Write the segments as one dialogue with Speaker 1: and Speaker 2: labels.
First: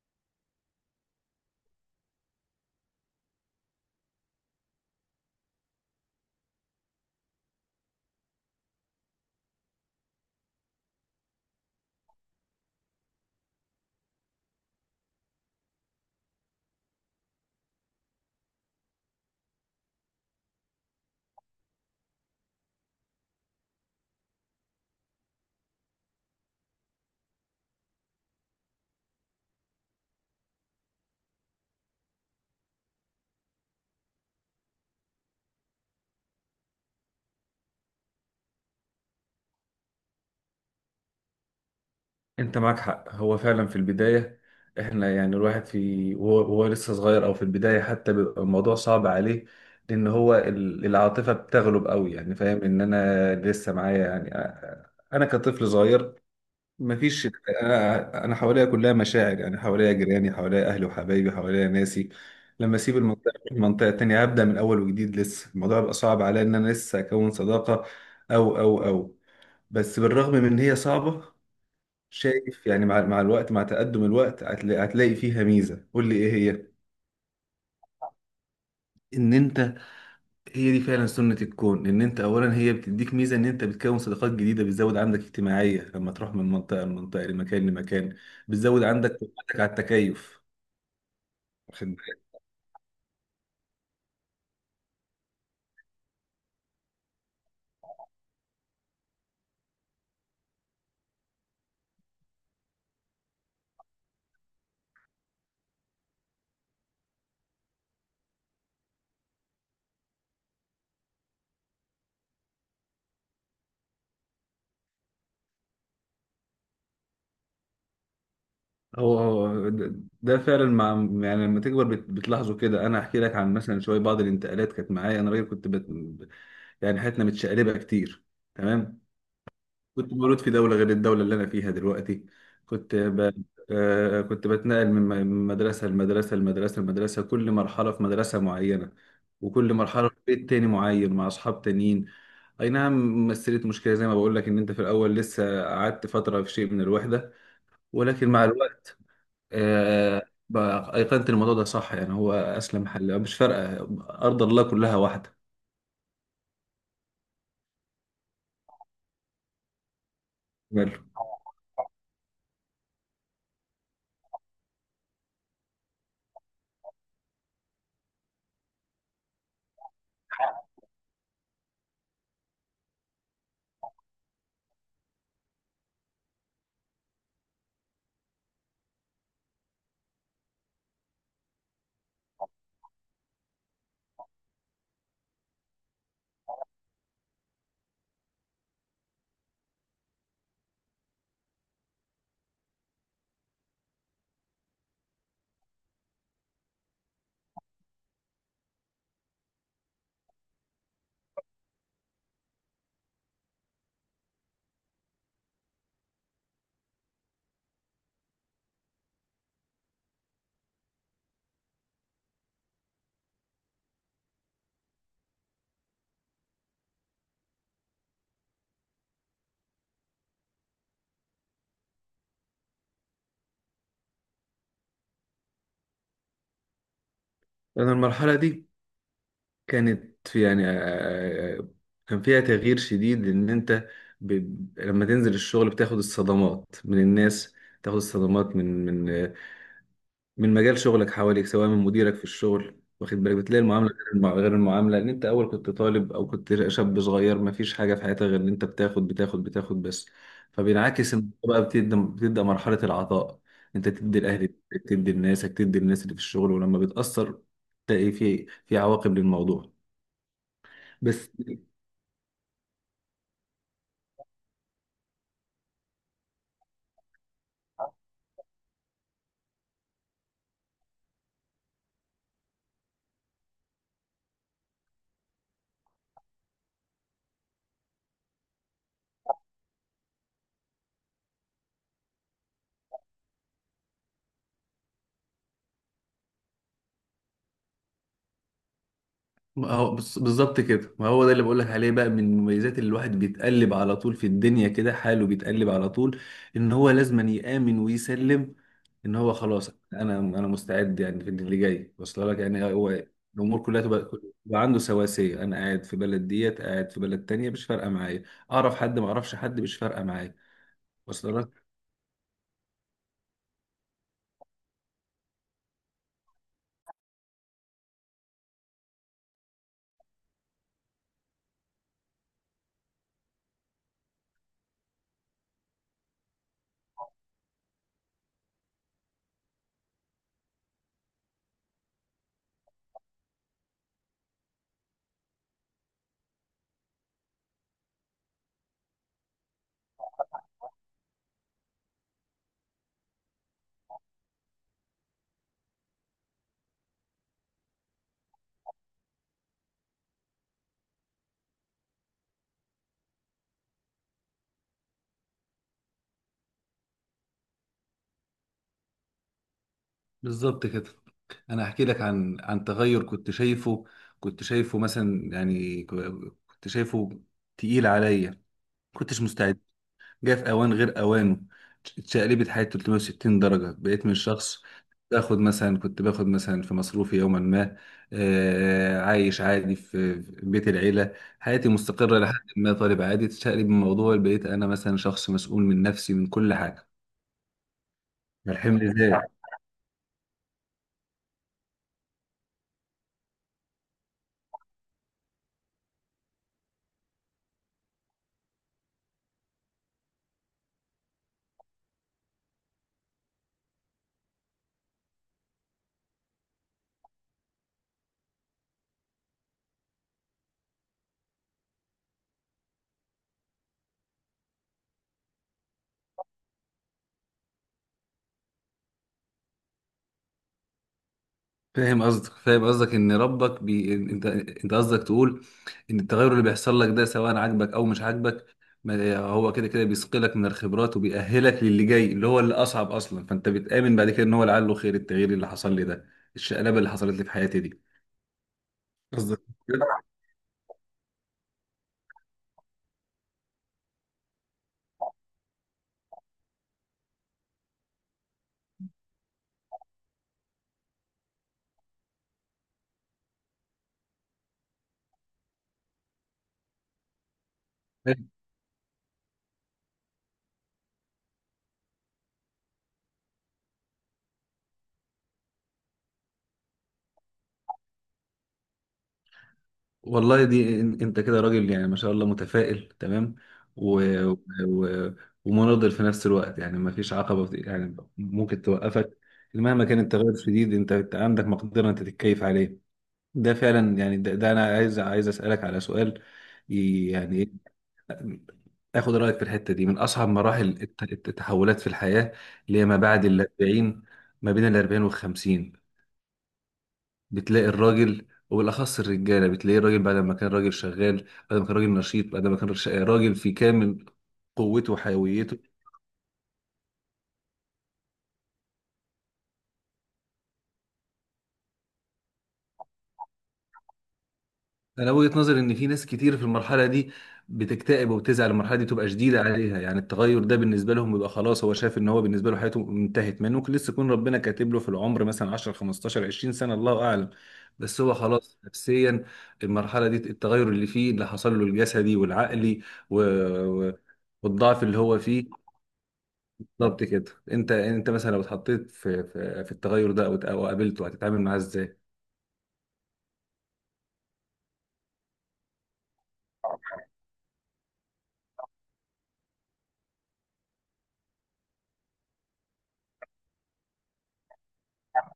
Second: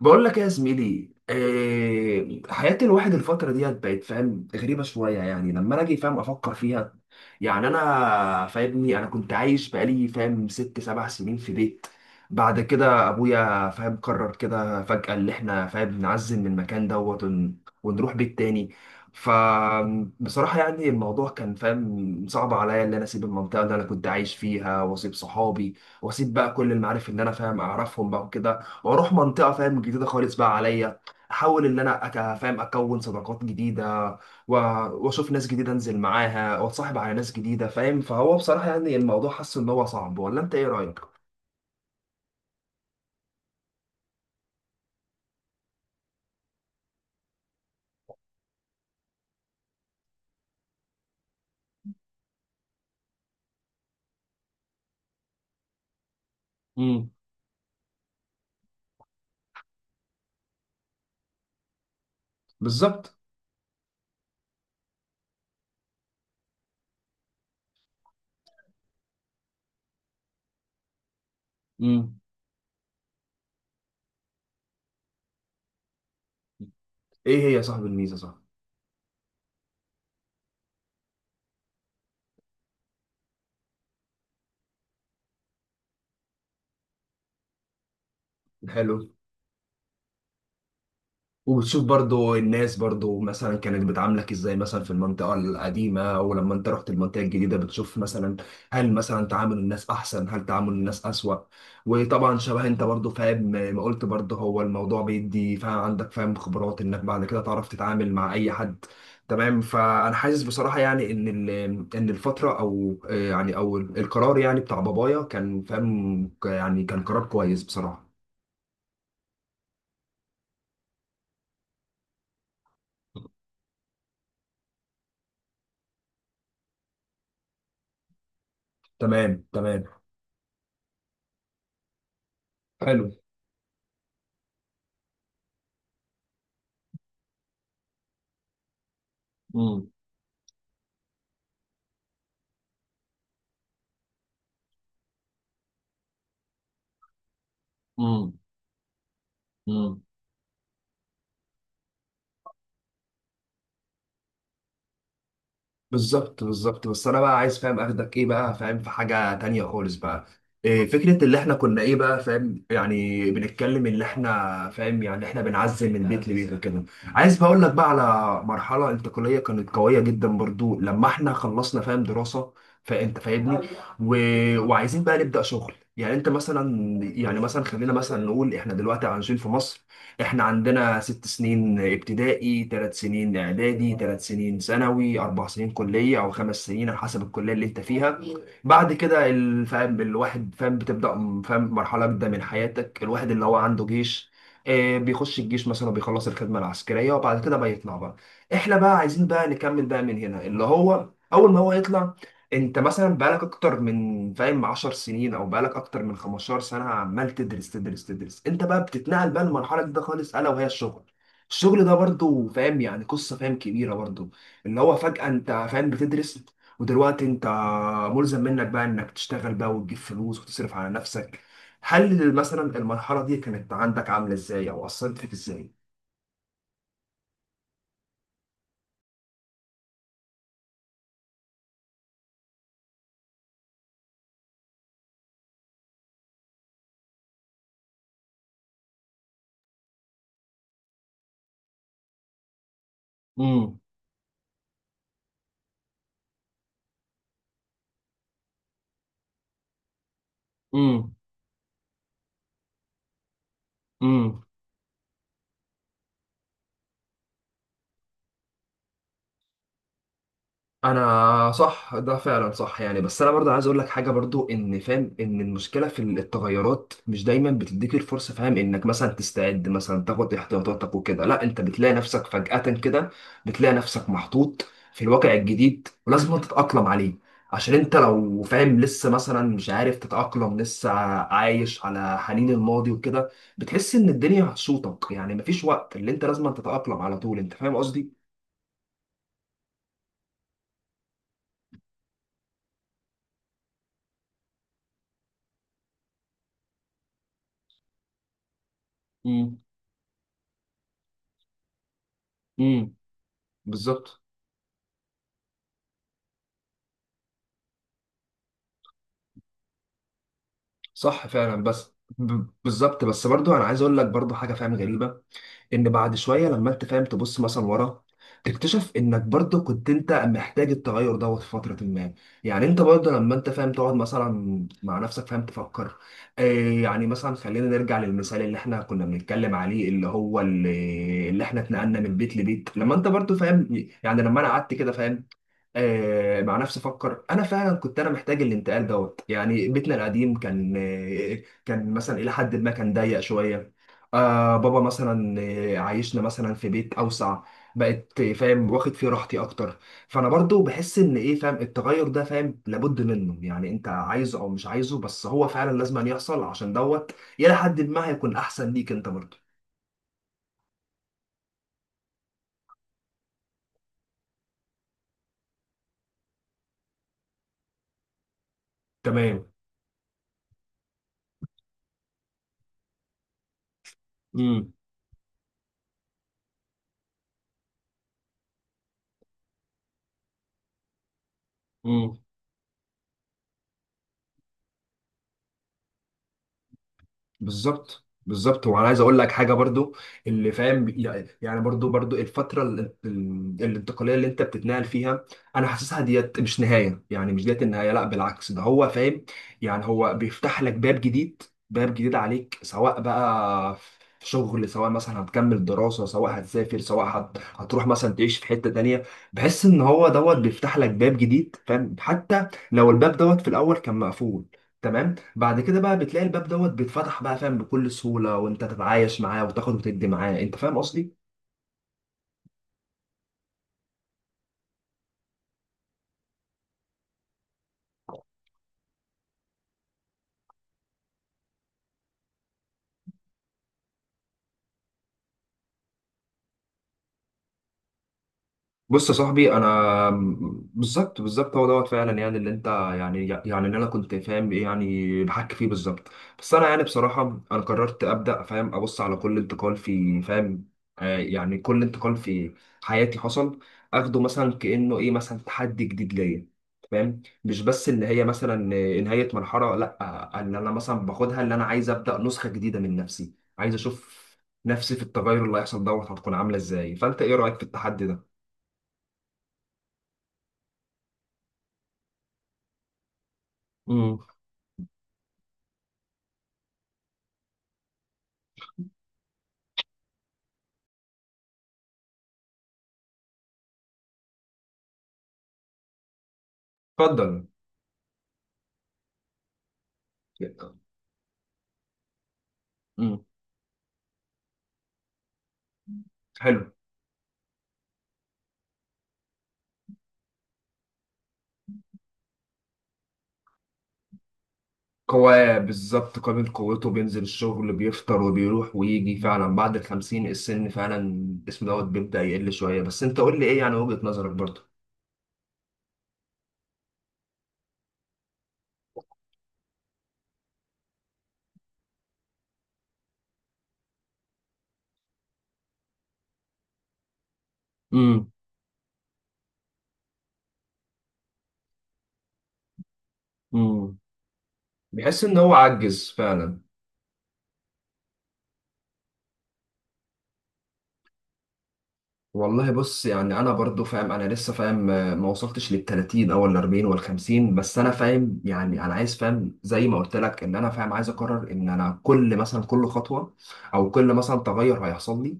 Speaker 1: بقول لك يا زميلي، إيه حياة الواحد الفترة ديت؟ بقت فاهم غريبة شوية، يعني لما أنا أجي فاهم أفكر فيها. يعني أنا فاهمني، أنا كنت عايش بقالي فاهم ست سبع سنين في بيت. بعد كده أبويا فاهم قرر كده فجأة اللي إحنا فاهم نعزل من المكان دوت ونروح بيت تاني. فبصراحة يعني الموضوع كان فاهم صعب عليا، إن أنا أسيب المنطقة اللي أنا كنت عايش فيها وأسيب صحابي، وأسيب بقى كل المعارف اللي أنا فاهم أعرفهم بقى وكده، واروح منطقه فاهم جديده خالص بقى عليا، احاول ان انا فاهم اكون صداقات جديده، و- واشوف ناس جديده انزل معاها واتصاحب على ناس جديده، فاهم؟ فهو بصراحه يعني الموضوع حاسس ان هو صعب، ولا انت ايه رايك؟
Speaker 2: انت معاك حق، هو فعلا في البداية. احنا يعني الواحد في وهو لسه صغير او في البداية حتى بيبقى الموضوع صعب عليه، لان هو العاطفة بتغلب قوي. يعني فاهم ان انا لسه معايا، يعني انا كطفل صغير.
Speaker 1: امم.
Speaker 2: مفيش. انا حواليا كلها مشاعر، يعني حواليا جيراني، حواليا اهلي وحبايبي، حواليا ناسي. لما اسيب
Speaker 1: بالظبط.
Speaker 2: المنطقة أروح منطقة تانية، هبدأ من اول وجديد، لسه الموضوع بيبقى صعب عليا ان انا لسه اكون صداقة او او او بس بالرغم من ان هي صعبة.
Speaker 1: امم.
Speaker 2: شايف يعني مع الوقت، مع تقدم الوقت، هتلاقي فيها ميزة. قول لي ايه هي.
Speaker 1: ايه هي يا صاحب الميزه، صح.
Speaker 2: ان انت، هي دي فعلا سنة الكون، ان انت اولا هي بتديك ميزة ان انت بتكون صداقات جديدة، بتزود عندك اجتماعية لما تروح من منطقة لمنطقة، لمكان لمكان. بتزود
Speaker 1: الحلو.
Speaker 2: عندك قدرتك على التكيف.
Speaker 1: وبتشوف
Speaker 2: واخد بالك؟
Speaker 1: برضو الناس برضو مثلا كانت بتعاملك ازاي مثلا في المنطقة القديمة، ولما انت رحت المنطقة الجديدة بتشوف مثلا، هل مثلا تعامل الناس احسن، هل تعامل الناس اسوأ؟ وطبعا شبه انت برضو فاهم ما قلت برضو، هو الموضوع بيدي فاهم عندك فاهم خبرات انك بعد كده تعرف تتعامل مع اي حد. تمام. فانا حاسس بصراحة يعني ان ان الفترة او يعني او القرار يعني بتاع بابايا كان فاهم يعني كان قرار كويس بصراحة.
Speaker 2: هو ده، فعلا، مع، يعني لما تكبر بتلاحظه كده. انا هحكي لك عن مثلا شويه، بعض الانتقالات كانت معايا انا راجل، يعني حياتنا متشقلبه كتير. تمام.
Speaker 1: تمام، تمام.
Speaker 2: كنت مولود في دولة غير الدولة اللي أنا فيها دلوقتي. كنت
Speaker 1: حلو.
Speaker 2: ب... كنت بتنقل من مدرسة لمدرسة لمدرسة لمدرسة، كل مرحلة في مدرسة معينة، وكل مرحلة في بيت تاني معين مع أصحاب تانيين. أي نعم، مثلت مشكلة زي ما بقول لك، إن أنت في الأول لسه قعدت فترة في شيء من الوحدة، ولكن
Speaker 1: امم.
Speaker 2: مع الوقت
Speaker 1: مم.
Speaker 2: آه، بقى أيقنت الموضوع ده صح. يعني هو أسلم حل، مش فارقة، أرض الله كلها واحدة.
Speaker 1: بالظبط، بالظبط. بس انا بقى عايز فاهم اخدك ايه بقى فاهم في حاجه تانية خالص بقى. إيه
Speaker 2: ماله.
Speaker 1: فكره اللي احنا كنا ايه بقى فاهم، يعني بنتكلم اللي احنا فاهم يعني احنا بنعزل من بيت لبيت وكده. عايز بقول لك بقى على مرحله انتقاليه كانت قويه جدا برضو لما احنا خلصنا فاهم دراسه. فانت فاهمني و... وعايزين بقى نبدا شغل يعني انت مثلا، يعني مثلا خلينا مثلا نقول احنا دلوقتي عايشين في مصر. احنا عندنا 6 سنين ابتدائي، 3 سنين اعدادي، 3 سنين ثانوي، 4 سنين كلية او 5 سنين على حسب الكلية اللي انت فيها. بعد كده فاهم الواحد فاهم بتبدأ فاهم مرحلة جديدة من حياتك، الواحد اللي هو عنده جيش، بيخش الجيش مثلا، بيخلص الخدمة العسكرية وبعد كده بيطلع بقى. احنا بقى عايزين بقى نكمل بقى من هنا، اللي هو اول ما هو يطلع. انت مثلا بقالك اكتر من فاهم 10 سنين، او بقالك اكتر من 15 سنه عمال تدرس، تدرس، تدرس. انت بقى بتتنقل بقى للمرحله دي خالص، الا وهي الشغل. الشغل ده برضو فاهم يعني قصه فاهم كبيره برضو، اللي هو فجاه انت فاهم بتدرس، ودلوقتي انت ملزم منك بقى انك تشتغل بقى وتجيب فلوس وتصرف على نفسك. هل مثلا المرحله دي كانت عندك عامله ازاي، او اثرت فيك ازاي؟
Speaker 2: أنا المرحلة دي كانت في يعني كان فيها تغيير شديد ان انت، ب... لما تنزل الشغل بتاخد الصدمات من الناس، تاخد الصدمات من من مجال شغلك حواليك، سواء من مديرك في الشغل. واخد بالك؟ بتلاقي
Speaker 1: امم.
Speaker 2: المعامله غير غير المعامله، ان انت اول كنت طالب او كنت شاب صغير، ما فيش حاجه في حياتك غير ان انت بتاخد بتاخد بتاخد بس. فبينعكس ان بقى بتبدا مرحله العطاء، انت تدي
Speaker 1: امم.
Speaker 2: لاهلك، تدي لناسك، تدي للناس اللي في الشغل، ولما بتاثر تلاقي في عواقب للموضوع. بس
Speaker 1: انا صح، ده فعلا صح يعني. بس انا برضه عايز اقول لك حاجه برضه، ان فاهم ان المشكله في التغيرات مش دايما بتديك الفرصه فاهم انك مثلا تستعد مثلا تاخد احتياطاتك وكده. لا انت بتلاقي نفسك فجاه كده، بتلاقي نفسك محطوط في الواقع الجديد، ولازم أنت تتاقلم عليه. عشان انت لو فاهم لسه مثلا مش عارف تتاقلم لسه، عايش على حنين الماضي وكده، بتحس ان الدنيا هتشوطك، يعني مفيش وقت، اللي انت لازم تتاقلم على طول. انت فاهم قصدي؟
Speaker 2: ما هو بالظبط كده. ما هو ده اللي بقولك عليه بقى، من المميزات اللي الواحد بيتقلب على طول في الدنيا كده، حاله بيتقلب على طول، ان هو لازم يآمن ويسلم، ان هو
Speaker 1: امم.
Speaker 2: خلاص، انا مستعد يعني في اللي جاي. واصل لك؟ يعني
Speaker 1: امم.
Speaker 2: هو الامور كلها تبقى
Speaker 1: بالظبط.
Speaker 2: عنده سواسية. انا قاعد في بلد ديت، قاعد في بلد تانية، مش فارقة معايا. اعرف حد ما اعرفش حد، مش فارقة معايا.
Speaker 1: صح
Speaker 2: واصل
Speaker 1: فعلا،
Speaker 2: لك؟
Speaker 1: بس بالظبط، بس برضو انا عايز اقول لك برضو حاجه فاهم غريبه، ان بعد شويه لما انت فاهم تبص مثلا ورا، تكتشف انك برضو كنت انت محتاج التغير دوت في فتره ما. يعني انت برضو لما انت فاهم تقعد مثلا مع نفسك فاهم تفكر، آه يعني مثلا خلينا نرجع للمثال اللي احنا كنا بنتكلم عليه، اللي هو اللي احنا اتنقلنا من بيت لبيت، لما انت برضو فاهم، يعني لما انا قعدت كده فاهم، مع نفسي افكر، انا فعلا كنت انا محتاج الانتقال دوت. يعني بيتنا القديم كان كان مثلا الى حد ما كان ضيق شويه. بابا مثلا عايشنا مثلا في بيت اوسع. بقت فاهم واخد فيه راحتي اكتر. فانا برضو بحس ان ايه فاهم، التغير ده فاهم لابد منه، يعني انت عايزه او مش عايزه، بس هو فعلا لازم أن يحصل، عشان دوت الى حد ما هيكون احسن ليك انت برضو.
Speaker 2: بالظبط كده. انا هحكي لك عن تغير كنت شايفه، كنت شايفه مثلا يعني ك- كنت شايفه تقيل عليا، كنتش
Speaker 1: تمام.
Speaker 2: مستعد، جه في اوان غير اوانه. اتشقلبت حياتي 360 درجه. بقيت من شخص باخد مثلا، في مصروفي يوما ما، آه، عايش عادي في بيت العيله، حياتي
Speaker 1: امم.
Speaker 2: مستقره لحد ما، طالب عادي، تشقلب الموضوع، بقيت انا مثلا شخص مسؤول من نفسي، من كل حاجه.
Speaker 1: بالظبط، بالظبط. وانا
Speaker 2: فالحمل
Speaker 1: عايز اقول لك
Speaker 2: زاد.
Speaker 1: حاجه برضو، اللي فاهم يعني برضو برضو الفتره الانتقاليه اللي انت بتتنقل فيها، انا حاسسها ديت مش نهايه، يعني مش ديت النهايه، لا بالعكس ده هو فاهم. يعني هو بيفتح لك باب جديد، باب جديد عليك، سواء بقى في شغل، سواء مثلا هتكمل دراسه، سواء هتسافر، سواء هتروح مثلا تعيش في حته تانيه. بحس ان هو دوت بيفتح لك باب جديد فاهم، حتى لو الباب دوت في الاول كان مقفول. تمام. بعد كده بقى بتلاقي الباب دوت بيتفتح بقى فاهم بكل سهولة، وانت تتعايش معاه وتاخد وتدي معاه. انت فاهم قصدي؟
Speaker 2: فاهم قصدك، ان ربك انت قصدك تقول، ان التغير اللي بيحصل لك ده سواء عاجبك او مش عاجبك، ما... هو كده كده بيسقلك من الخبرات، وبيأهلك للي جاي اللي هو اللي اصعب اصلا. فانت بتآمن بعد كده ان هو لعله خير، التغيير اللي حصل لي ده، الشقلبه اللي حصلت لي في حياتي دي.
Speaker 1: بص يا
Speaker 2: قصدك
Speaker 1: صاحبي، انا
Speaker 2: كده؟
Speaker 1: بالظبط، بالظبط. هو دوت فعلا، يعني اللي انت، يعني اللي انا كنت فاهم ايه يعني بحكي فيه، بالظبط. بس انا يعني بصراحه انا قررت ابدا فاهم ابص على كل انتقال في فاهم، يعني كل انتقال في حياتي حصل، اخده مثلا كانه ايه مثلا تحدي جديد ليا. فاهم، مش بس ان هي مثلا نهايه مرحله، لا. ان انا مثلا باخدها اللي انا عايز ابدا نسخه جديده من نفسي. عايز اشوف نفسي في التغير اللي هيحصل دوت هتكون عامله ازاي. فانت ايه رايك في التحدي ده؟
Speaker 2: والله دي انت كده راجل يعني ما شاء الله، متفائل تمام، و... و... و- ومناضل في نفس الوقت. يعني ما فيش عقبة يعني ممكن توقفك. مهما كان التغير الشديد، انت عندك مقدرة انت تتكيف عليه. ده فعلا يعني ده انا عايز اسألك على سؤال. يعني
Speaker 1: اتفضل.
Speaker 2: إيه، اخد رأيك في الحتة دي. من اصعب مراحل التحولات في الحياة، اللي هي ما
Speaker 1: مم.
Speaker 2: بعد ال 40، ما بين ال 40 وال 50.
Speaker 1: حلو.
Speaker 2: بتلاقي الراجل، وبالاخص الرجاله بتلاقي الراجل بعد ما كان راجل شغال، بعد ما كان راجل نشيط، بعد ما كان راجل في كامل قوته
Speaker 1: قواه
Speaker 2: وحيويته.
Speaker 1: بالظبط، قابل قوته، بينزل الشغل بيفطر وبيروح ويجي. فعلا بعد الخمسين السن فعلا اسمه دوت بيبدأ يقل شوية. بس انت قول لي ايه يعني وجهة نظرك برضه؟
Speaker 2: انا وجهه نظري ان في ناس كتير في المرحله دي بتكتئب وبتزعل، المرحله دي تبقى شديده عليها. يعني التغير ده بالنسبه لهم بيبقى خلاص، هو شايف ان هو بالنسبه له حياته انتهت، ما إنه ممكن لسه يكون ربنا كاتب له في العمر مثلا 10 15 20 سنه، الله اعلم. بس هو
Speaker 1: مم.
Speaker 2: خلاص نفسيا، المرحله دي، التغير اللي فيه اللي حصل له، الجسدي والعقلي و...
Speaker 1: مم.
Speaker 2: و- والضعف اللي هو
Speaker 1: بيحس ان هو
Speaker 2: فيه.
Speaker 1: عجز فعلا.
Speaker 2: بالظبط كده. انت مثلا لو اتحطيت في التغير ده، او قابلته، هتتعامل معاه ازاي؟
Speaker 1: والله بص، يعني انا برضو فاهم انا لسه فاهم ما وصلتش لل 30 او ال 40 وال 50، بس انا فاهم يعني انا عايز فاهم زي ما قلت لك، ان انا فاهم عايز اقرر ان انا كل مثلا كل خطوه، او كل مثلا تغير هيحصل لي،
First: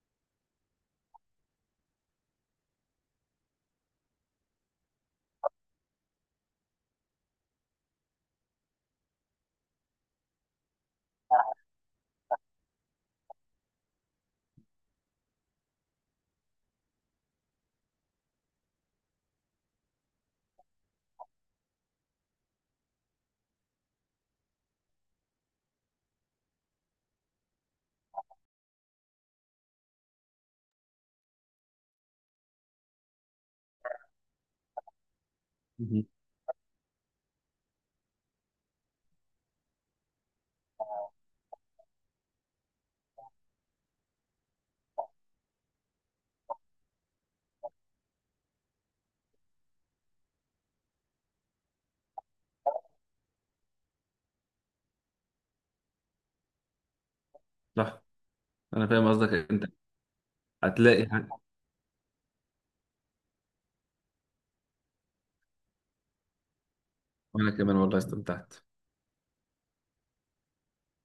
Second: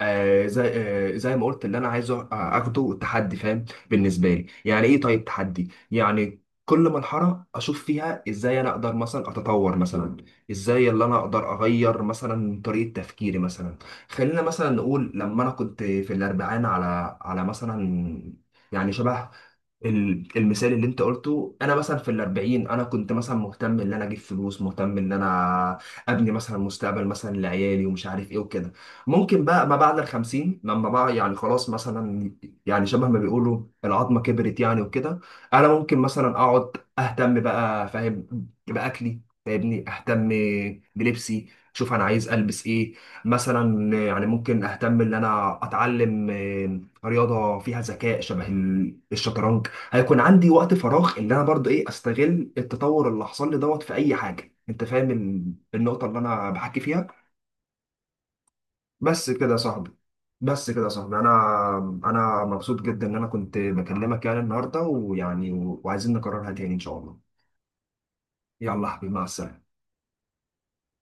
Speaker 1: زي زي ما قلت اللي انا عايزه، اخده تحدي فاهم بالنسبه لي. يعني ايه طيب تحدي؟ يعني كل مرحلة أشوف فيها إزاي أنا أقدر مثلا أتطور مثلا، إزاي اللي أنا أقدر أغير مثلا طريقة تفكيري مثلا. خلينا مثلا نقول، لما انا كنت في الاربعين على مثلا، يعني شبه المثال اللي انت قلته. انا مثلا في الاربعين انا كنت مثلا مهتم ان انا اجيب فلوس، مهتم ان انا ابني مثلا مستقبل مثلا لعيالي، ومش عارف ايه وكده. ممكن بقى ما بعد الخمسين، لما بقى يعني خلاص مثلا، يعني شبه ما بيقولوا العظمه كبرت يعني وكده، انا ممكن
Speaker 2: مهم.
Speaker 1: مثلا اقعد اهتم بقى فاهم باكلي، فاهمني، اهتم بلبسي، شوف انا عايز البس ايه. مثلا يعني ممكن اهتم ان انا اتعلم رياضه فيها ذكاء شبه الشطرنج. هيكون عندي وقت فراغ، ان انا برضه ايه استغل التطور اللي حصل لي دوت في اي حاجه. انت فاهم النقطه اللي انا بحكي فيها؟
Speaker 2: صح. انا فاهم
Speaker 1: بس
Speaker 2: قصدك
Speaker 1: كده يا
Speaker 2: انت.
Speaker 1: صاحبي. بس كده يا
Speaker 2: هتلاقي.
Speaker 1: صاحبي، انا انا مبسوط جدا ان انا كنت بكلمك يعني النهارده، ويعني وعايزين نكررها تاني ان شاء الله.
Speaker 2: وانا كمان والله استمتعت.
Speaker 1: يلا يا حبيبي، مع السلامه.